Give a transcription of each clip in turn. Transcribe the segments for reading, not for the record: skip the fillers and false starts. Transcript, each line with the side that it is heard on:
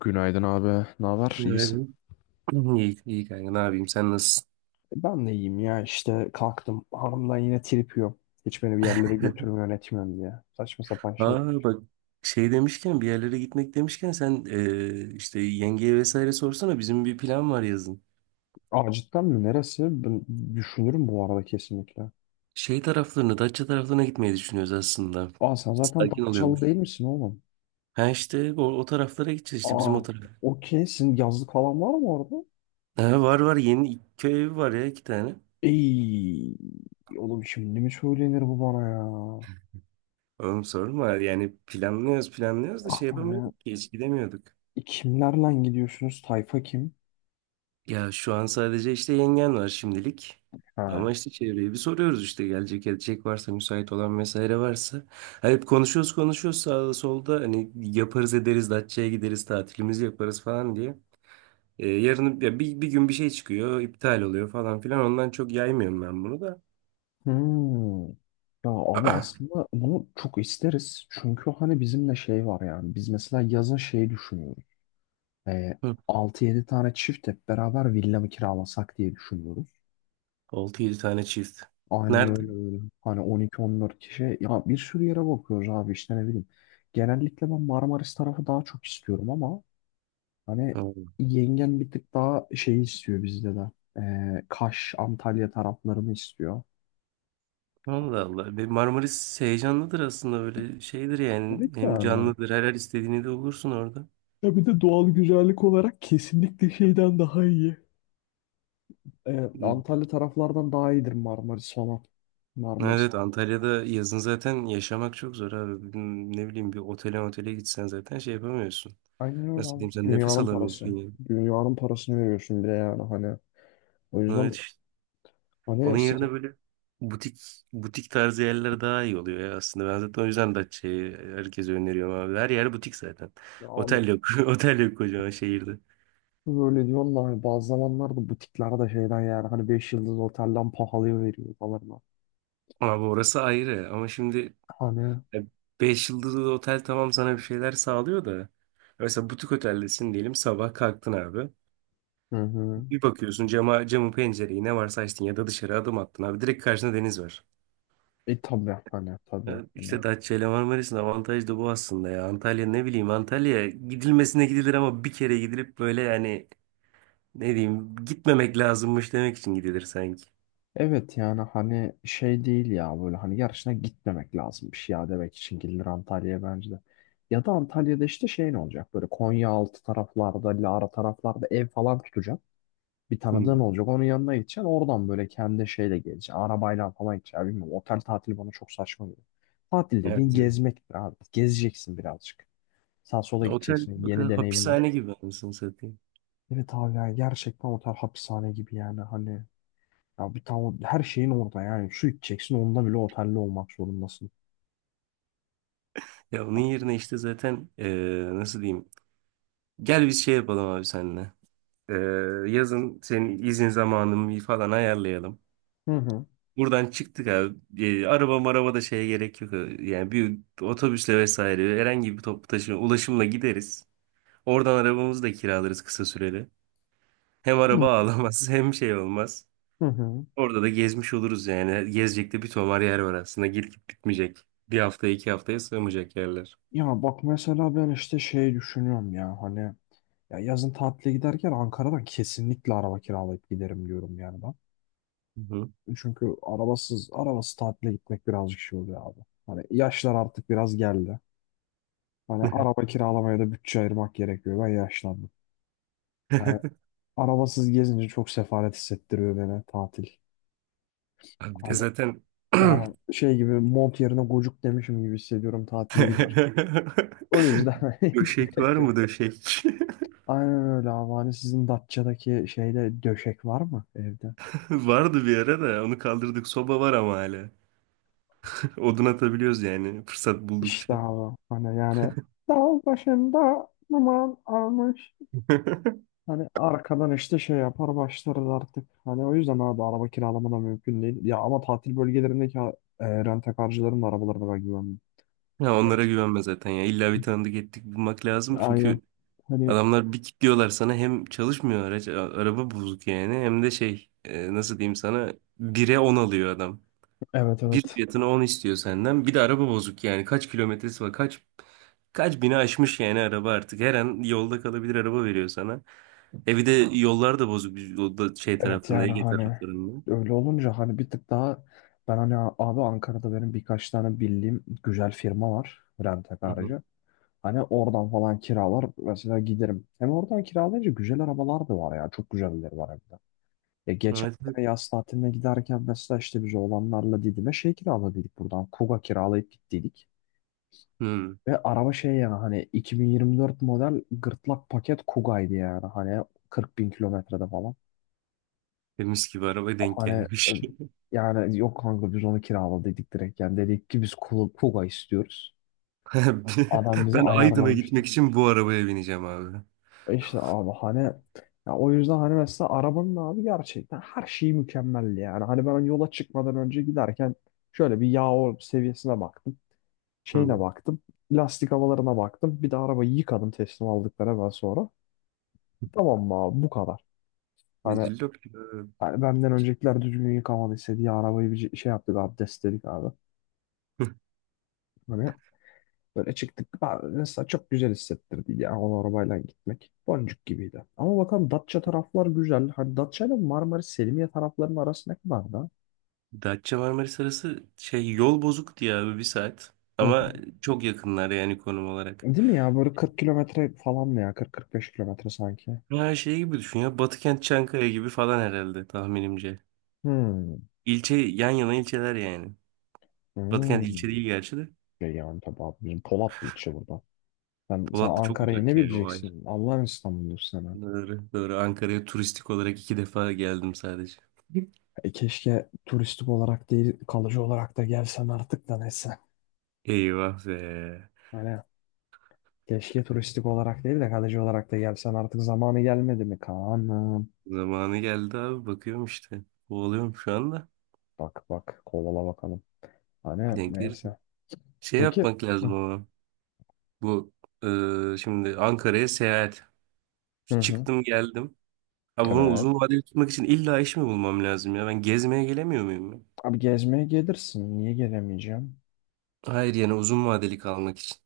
left: Günaydın abi. Ne haber? İyisin.
right: Günaydın. İyi, iyi kanka ne yapayım sen nasılsın?
left: Ben de iyiyim ya işte kalktım. Hanımdan yine trip yiyorum. Hiç beni bir yerlere götürmüyor etmiyorum diye. Saçma sapan şey.
right: Aa bak, şey demişken, bir yerlere gitmek demişken sen işte yengeye vesaire sorsana bizim bir plan var yazın.
left: Aa cidden mi? Neresi? Ben düşünürüm bu arada kesinlikle.
right: Şey taraflarına Datça taraflarına gitmeyi düşünüyoruz aslında.
left: Aa sen zaten
right: Sakin
left: Datçalı
right: oluyormuş.
left: değil misin oğlum?
right: Ha işte o taraflara gideceğiz işte bizim o
left: Aa
right: taraf.
left: okey. Senin yazlık falan var mı orada?
right: Ha, var var yeni iki köy evi var ya iki tane.
left: Ey oğlum şimdi mi söylenir bu bana ya?
right: Oğlum sorma yani planlıyoruz planlıyoruz da
left: Ah,
right: şey
left: ya.
right: yapamıyorduk ki hiç gidemiyorduk.
left: Kimlerle gidiyorsunuz? Tayfa kim?
right: Ya şu an sadece işte yengen var şimdilik. Ama
left: Ha,
right: işte çevreye bir soruyoruz işte gelecek edecek varsa müsait olan vesaire varsa. Ha, hep konuşuyoruz konuşuyoruz sağda solda hani yaparız ederiz Datça'ya gideriz tatilimizi yaparız falan diye. Yarın ya bir gün bir şey çıkıyor iptal oluyor falan filan, ondan çok yaymıyorum ben bunu da.
left: hmm. Ya abi aslında bunu çok isteriz. Çünkü hani bizimle şey var yani. Biz mesela yazın şey düşünüyoruz. Ee,
right: Hı,
left: 6-7 tane çift hep beraber villa mı kiralasak diye düşünüyoruz.
right: 6-7 tane çift.
left: Aynen
right: Nerede?
left: öyle öyle. Hani 12 14 kişi. Ya bir sürü yere bakıyoruz abi işte ne bileyim. Genellikle ben Marmaris tarafı daha çok istiyorum ama hani
right: Ha,
left: yengen bir tık daha şey istiyor bizde de. Kaş, Antalya taraflarını istiyor.
right: Allah Allah. Bir Marmaris heyecanlıdır aslında böyle şeydir yani,
left: Evet
right: hem
left: yani.
right: canlıdır, her istediğini de olursun orada.
left: Ya bir de doğal güzellik olarak kesinlikle şeyden daha iyi. Antalya taraflardan daha iyidir Marmaris falan.
right: Evet
left: Marmaris.
right: evet. Antalya'da yazın zaten yaşamak çok zor abi. Bugün, ne bileyim, bir otele gitsen zaten şey yapamıyorsun.
left: Aynen öyle
right: Nasıl
left: abi.
right: diyeyim, sen nefes
left: Dünyanın parası.
right: alamıyorsun yani.
left: Dünyanın parasını veriyorsun bile yani hani. O
right: Evet
left: yüzden
right: işte. Onun
left: hani sizin
right: yerine böyle butik butik tarzı yerler daha iyi oluyor ya aslında. Ben zaten o yüzden Datça'yı herkese öneriyorum abi. Her yer butik zaten.
left: ya abi
right: Otel yok. Otel yok kocaman şehirde.
left: böyle diyorsun da hani bazı zamanlarda butiklerde de şeyden yani hani 5 yıldız otelden pahalıya veriyor falan. Da.
right: Abi orası ayrı ama şimdi
left: Hani
right: e, 5 yıldızlı otel tamam, sana bir şeyler sağlıyor da. Mesela butik oteldesin diyelim, sabah kalktın abi.
left: hı hı.
right: Bir bakıyorsun camın, pencereyi ne varsa açtın ya da dışarı adım attın abi. Direkt karşında deniz var.
left: E tabii hani tabii
right: Ya
left: hani.
right: İşte Datça ile Marmaris'in avantajı da bu aslında ya. Antalya, ne bileyim, Antalya gidilmesine gidilir ama bir kere gidilip böyle yani, ne diyeyim, gitmemek lazımmış demek için gidilir sanki.
left: Evet yani hani şey değil ya böyle hani yarışına gitmemek lazımmış ya demek için gelir Antalya'ya bence de. Ya da Antalya'da işte şey ne olacak böyle Konyaaltı taraflarda, Lara taraflarda ev falan tutacak. Bir tanıdığın
right: Hmm.
left: olacak onun yanına gideceksin oradan böyle kendi şeyle geleceksin arabayla falan gideceksin bilmiyorum otel tatili bana çok saçma geliyor. Tatil
right: Evet,
left: dediğin
right: evet.
left: gezmektir abi gezeceksin birazcık. Sağ sola
right: Otel,
left: gideceksin
right: otel
left: yeni deneyimler.
right: hapishane gibi, anasını satayım.
left: Evet abi yani gerçekten otel hapishane gibi yani hani ya bir tane her şeyin orada yani şu içeceksin onda bile otelli olmak zorundasın.
right: Ya onun yerine işte zaten, nasıl diyeyim? Gel biz şey yapalım abi seninle. Yazın senin izin zamanını falan ayarlayalım.
left: Hı hı.
right: Buradan çıktık abi. Araba maraba da şeye gerek yok. Yani bir otobüsle vesaire herhangi bir toplu taşıma ulaşımla gideriz. Oradan arabamızı da kiralarız kısa süreli. Hem
left: Hı
right: araba ağlamaz hem şey olmaz.
left: hı. hı.
right: Orada da gezmiş oluruz yani. Gezecek de bir tomar yer var aslında. Gidip gidip bitmeyecek. Bir haftaya iki haftaya sığmayacak yerler.
left: Ya bak mesela ben işte şey düşünüyorum ya hani ya yazın tatile giderken Ankara'dan kesinlikle araba kiralayıp giderim diyorum yani ben.
right: Hı hı.
left: Çünkü arabasız arabası tatile gitmek birazcık şey oluyor abi. Hani yaşlar artık biraz geldi. Hani araba kiralamaya da bütçe ayırmak gerekiyor. Ben yaşlandım. Hani arabasız gezince çok sefalet hissettiriyor beni tatil.
right: Abi bir de
left: Hani
right: zaten
left: yani şey gibi mont yerine gocuk demişim gibi hissediyorum tatile gidince. O yüzden hiç
right: döşek
left: gerek
right: var
left: yok.
right: mı, döşek?
left: Aynen öyle abi. Hani sizin Datça'daki şeyde döşek var mı evde?
right: Vardı bir ara da onu kaldırdık. Soba var ama hala. Odun atabiliyoruz yani fırsat
left: İşte
right: buldukça.
left: abi. Hani yani dağ başında aman almış. Hani arkadan işte şey yapar başlarız artık. Hani o yüzden abi araba kiralama da mümkün değil. Ya ama tatil bölgelerindeki rent da arabalarına ben güvenmiyorum.
right: Ya
left: Evet.
right: onlara güvenme zaten ya. İlla bir tanıdık ettik bulmak lazım.
left: Aynen.
right: Çünkü
left: Hani
right: adamlar bir kilitliyorlar sana, hem çalışmıyor araç, araba bozuk yani, hem de şey, nasıl diyeyim sana, bire 10 alıyor adam.
left: evet
right: Bir
left: evet.
right: fiyatına 10 istiyor senden. Bir de araba bozuk yani. Kaç kilometresi var? Kaç bini aşmış yani araba artık. Her an yolda kalabilir araba veriyor sana. E, bir de yollar da bozuk. O da şey
left: Evet
right: tarafında,
left: yani
right: Ege
left: hani
right: taraflarında.
left: öyle olunca hani bir tık daha ben hani abi Ankara'da benim birkaç tane bildiğim güzel firma var rentek
right: Hı hı.
left: aracı. Hani oradan falan kiralar mesela giderim. Hem oradan kiralayınca güzel arabalar da var ya çok güzelleri var hem de. Ya geçen
right: Evet. Evet.
left: sene yaz tatiline giderken mesela işte biz oğlanlarla Didim'e şey kiraladık buradan Kuga kiralayıp gittiydik.
right: Hı.
left: Ve araba şey yani hani 2024 model gırtlak paket Kuga'ydı yani hani 40 bin kilometrede falan.
right: Temiz gibi araba denk
left: Hani
right: gelmiş.
left: yani yok kanka biz onu kiraladık direkt. Yani dedik ki biz Kuga Kuga istiyoruz. Adam bizi
right: Ben Aydın'a gitmek
left: ayarlamıştı.
right: için bu arabaya bineceğim abi.
left: E İşte abi hani ya o yüzden hani mesela arabanın abi gerçekten her şeyi mükemmeldi yani. Hani ben yola çıkmadan önce giderken şöyle bir seviyesine baktım. Şeyine
right: Hı.
left: baktım. Lastik havalarına baktım. Bir de arabayı yıkadım teslim aldıkları hemen sonra. Tamam mı abi bu kadar.
right: E,
left: Hani,
right: Cillop.
left: hani benden öncekiler düzgün yıkamadıysa diye arabayı bir şey yaptık abdestledik abi. Hani böyle çıktık. Ben mesela çok güzel hissettirdi ya o arabayla gitmek. Boncuk gibiydi. Ama bakalım Datça taraflar güzel. Hani Datça ile Marmaris Selimiye taraflarının arası ne kadar da?
right: Datça Marmaris arası, şey, yol bozuk diye abi 1 saat.
left: Hı
right: Ama
left: hı.
right: çok yakınlar yani konum olarak.
left: Değil mi ya? Böyle 40 kilometre falan mı ya? 40-45 kilometre sanki.
right: Ha şey gibi düşün ya, Batıkent Çankaya gibi falan herhalde tahminimce.
left: Hmm.
right: İlçe, yan yana ilçeler yani. Batıkent ilçe
left: Hmm.
right: değil gerçi de.
left: Şey yani tabii abi bizim Polatlı içi burada. Sen
right: Polatlı çok
left: Ankara'yı ne
right: uzak yani, o ayrı.
left: bileceksin? Allah'ın İstanbul'u sana.
right: Doğru, doğru. Ankara'ya turistik olarak 2 defa geldim sadece.
left: E keşke turistik olarak değil kalıcı olarak da gelsen artık da neyse.
right: Eyvah be.
left: Hani. Keşke turistik olarak değil de kalıcı olarak da gelsen artık zamanı gelmedi mi Kaan'ım?
right: Zamanı geldi abi, bakıyorum işte. Kovalıyorum şu anda.
left: Bak bak kovala bakalım. Hani
right: Denk gelirse.
left: neyse.
right: Şey
left: Peki.
right: yapmak lazım
left: Hı
right: ama. Bu şimdi Ankara'ya seyahat.
left: hı. hı.
right: Çıktım geldim. Abi bunu uzun
left: Evet.
right: vadeli tutmak için illa iş mi bulmam lazım ya? Ben gezmeye gelemiyor muyum ya?
left: Abi gezmeye gelirsin. Niye gelemeyeceğim?
right: Hayır yani, uzun vadeli kalmak için.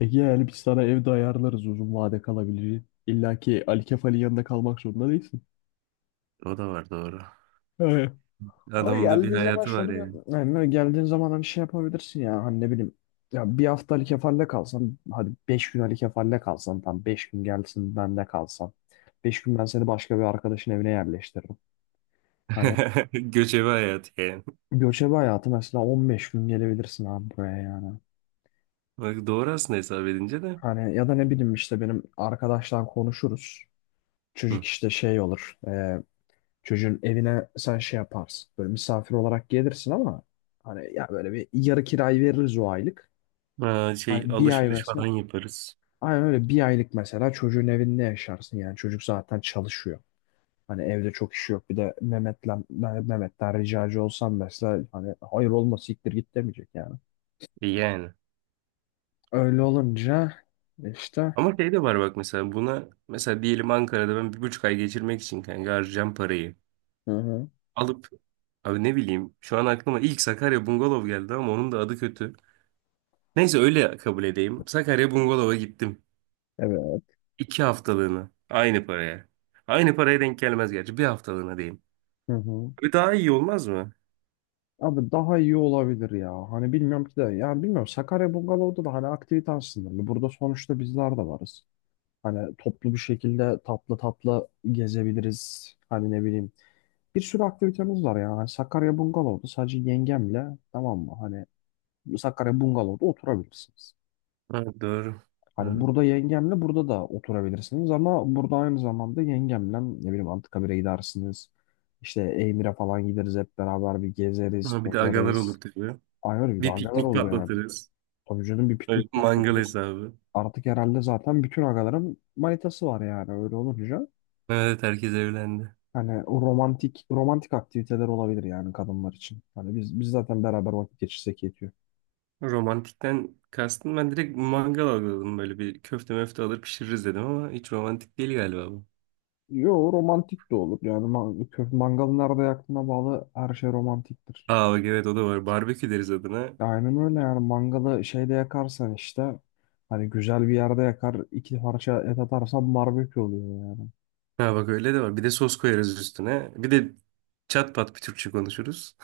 left: Ege yani biz sana evde ayarlarız uzun vade kalabilir. İlla ki Ali Kefal'in yanında kalmak zorunda değilsin.
right: O da var, doğru.
left: Ama
right: Adamın da bir
left: geldiğin zaman
right: hayatı var
left: şöyle bir
right: yani.
left: yani böyle geldiğin zaman hani şey yapabilirsin ya hani ne bileyim ya bir hafta Ali Kefal'le kalsan hadi 5 gün Ali Kefal'le kalsan tam 5 gün gelsin bende kalsan 5 gün ben seni başka bir arkadaşın evine yerleştiririm. Hani
right: Göçebe hayatı yani.
left: göçebe hayatı mesela 15 gün gelebilirsin abi buraya yani.
right: Bak doğru aslında, hesap edince de.
left: Hani ya da ne bileyim işte benim arkadaşlar konuşuruz. Çocuk
right: Hı.
left: işte şey olur. Çocuğun evine sen şey yaparsın. Böyle misafir olarak gelirsin ama hani ya böyle bir yarı kirayı veririz o aylık.
right: Ha,
left: Ay
right: şey,
left: bir ay
right: alışveriş falan
left: mesela.
right: yaparız.
left: Ay öyle bir aylık mesela çocuğun evinde yaşarsın yani. Çocuk zaten çalışıyor. Hani evde çok işi yok. Bir de Mehmet'ten ricacı olsam mesela hani hayır olma siktir git demeyecek yani.
right: E, yani.
left: Öyle olunca işte
right: Ama şey de var bak, mesela buna, mesela diyelim Ankara'da ben 1,5 ay geçirmek için kanka harcayacağım parayı
left: hı hı.
right: alıp, abi ne bileyim, şu an aklıma ilk Sakarya Bungalov geldi ama onun da adı kötü. Neyse, öyle kabul edeyim. Sakarya Bungalov'a gittim.
left: Evet.
right: 2 haftalığına, aynı paraya. Aynı paraya denk gelmez gerçi, 1 haftalığına diyeyim.
left: Hı hı.
right: Bir daha iyi olmaz mı?
left: Abi daha iyi olabilir ya. Hani bilmiyorum ki de yani bilmiyorum Sakarya Bungalov'da da hani aktivite aslında. Hani burada sonuçta bizler de varız. Hani toplu bir şekilde tatlı tatlı gezebiliriz. Hani ne bileyim bir sürü aktivitemiz var ya. Hani Sakarya Bungalov'da sadece yengemle tamam mı? Hani Sakarya Bungalov'da oturabilirsiniz.
right: Ha, doğru.
left: Hani
right: Doğru.
left: burada yengemle burada da oturabilirsiniz ama burada aynı zamanda yengemle ne bileyim Anıtkabir'e gidersiniz. İşte Emir'e falan gideriz hep beraber bir gezeriz,
right: Ama bir de agalar
left: tozarız.
right: olur tabii.
left: Ay öyle bir de
right: Bir
left: agalar
right: piknik
left: olur yani.
right: patlatırız.
left: Tabii canım bir piknik
right: Evet, mangal
left: patlatırız.
right: hesabı.
left: Artık herhalde zaten bütün agaların manitası var yani öyle olunca.
right: Evet, herkes evlendi.
left: Hani o romantik romantik aktiviteler olabilir yani kadınlar için. Hani biz zaten beraber vakit geçirsek yetiyor.
right: Romantikten kastın, ben direkt mangal algıladım, böyle bir köfte möfte alır pişiririz dedim ama hiç romantik değil galiba bu.
left: Yo romantik de olur yani mangalı nerede yaktığına bağlı her şey romantiktir.
right: Aa bak, evet, o da var. Barbekü deriz adına.
left: Aynen öyle yani mangalı şeyde yakarsan işte hani güzel bir yerde yakar iki parça et atarsan barbekü oluyor yani.
right: Ha bak, öyle de var. Bir de sos koyarız üstüne. Bir de çat pat bir Türkçe konuşuruz.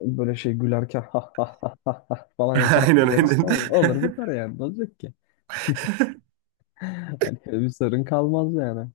left: Böyle şey gülerken ha ha ha ha ha falan yaparak
right: Aynen
left: güleriz
right: aynen.
left: tamam olur biter yani ne olacak ki? Hani bir sorun kalmaz yani.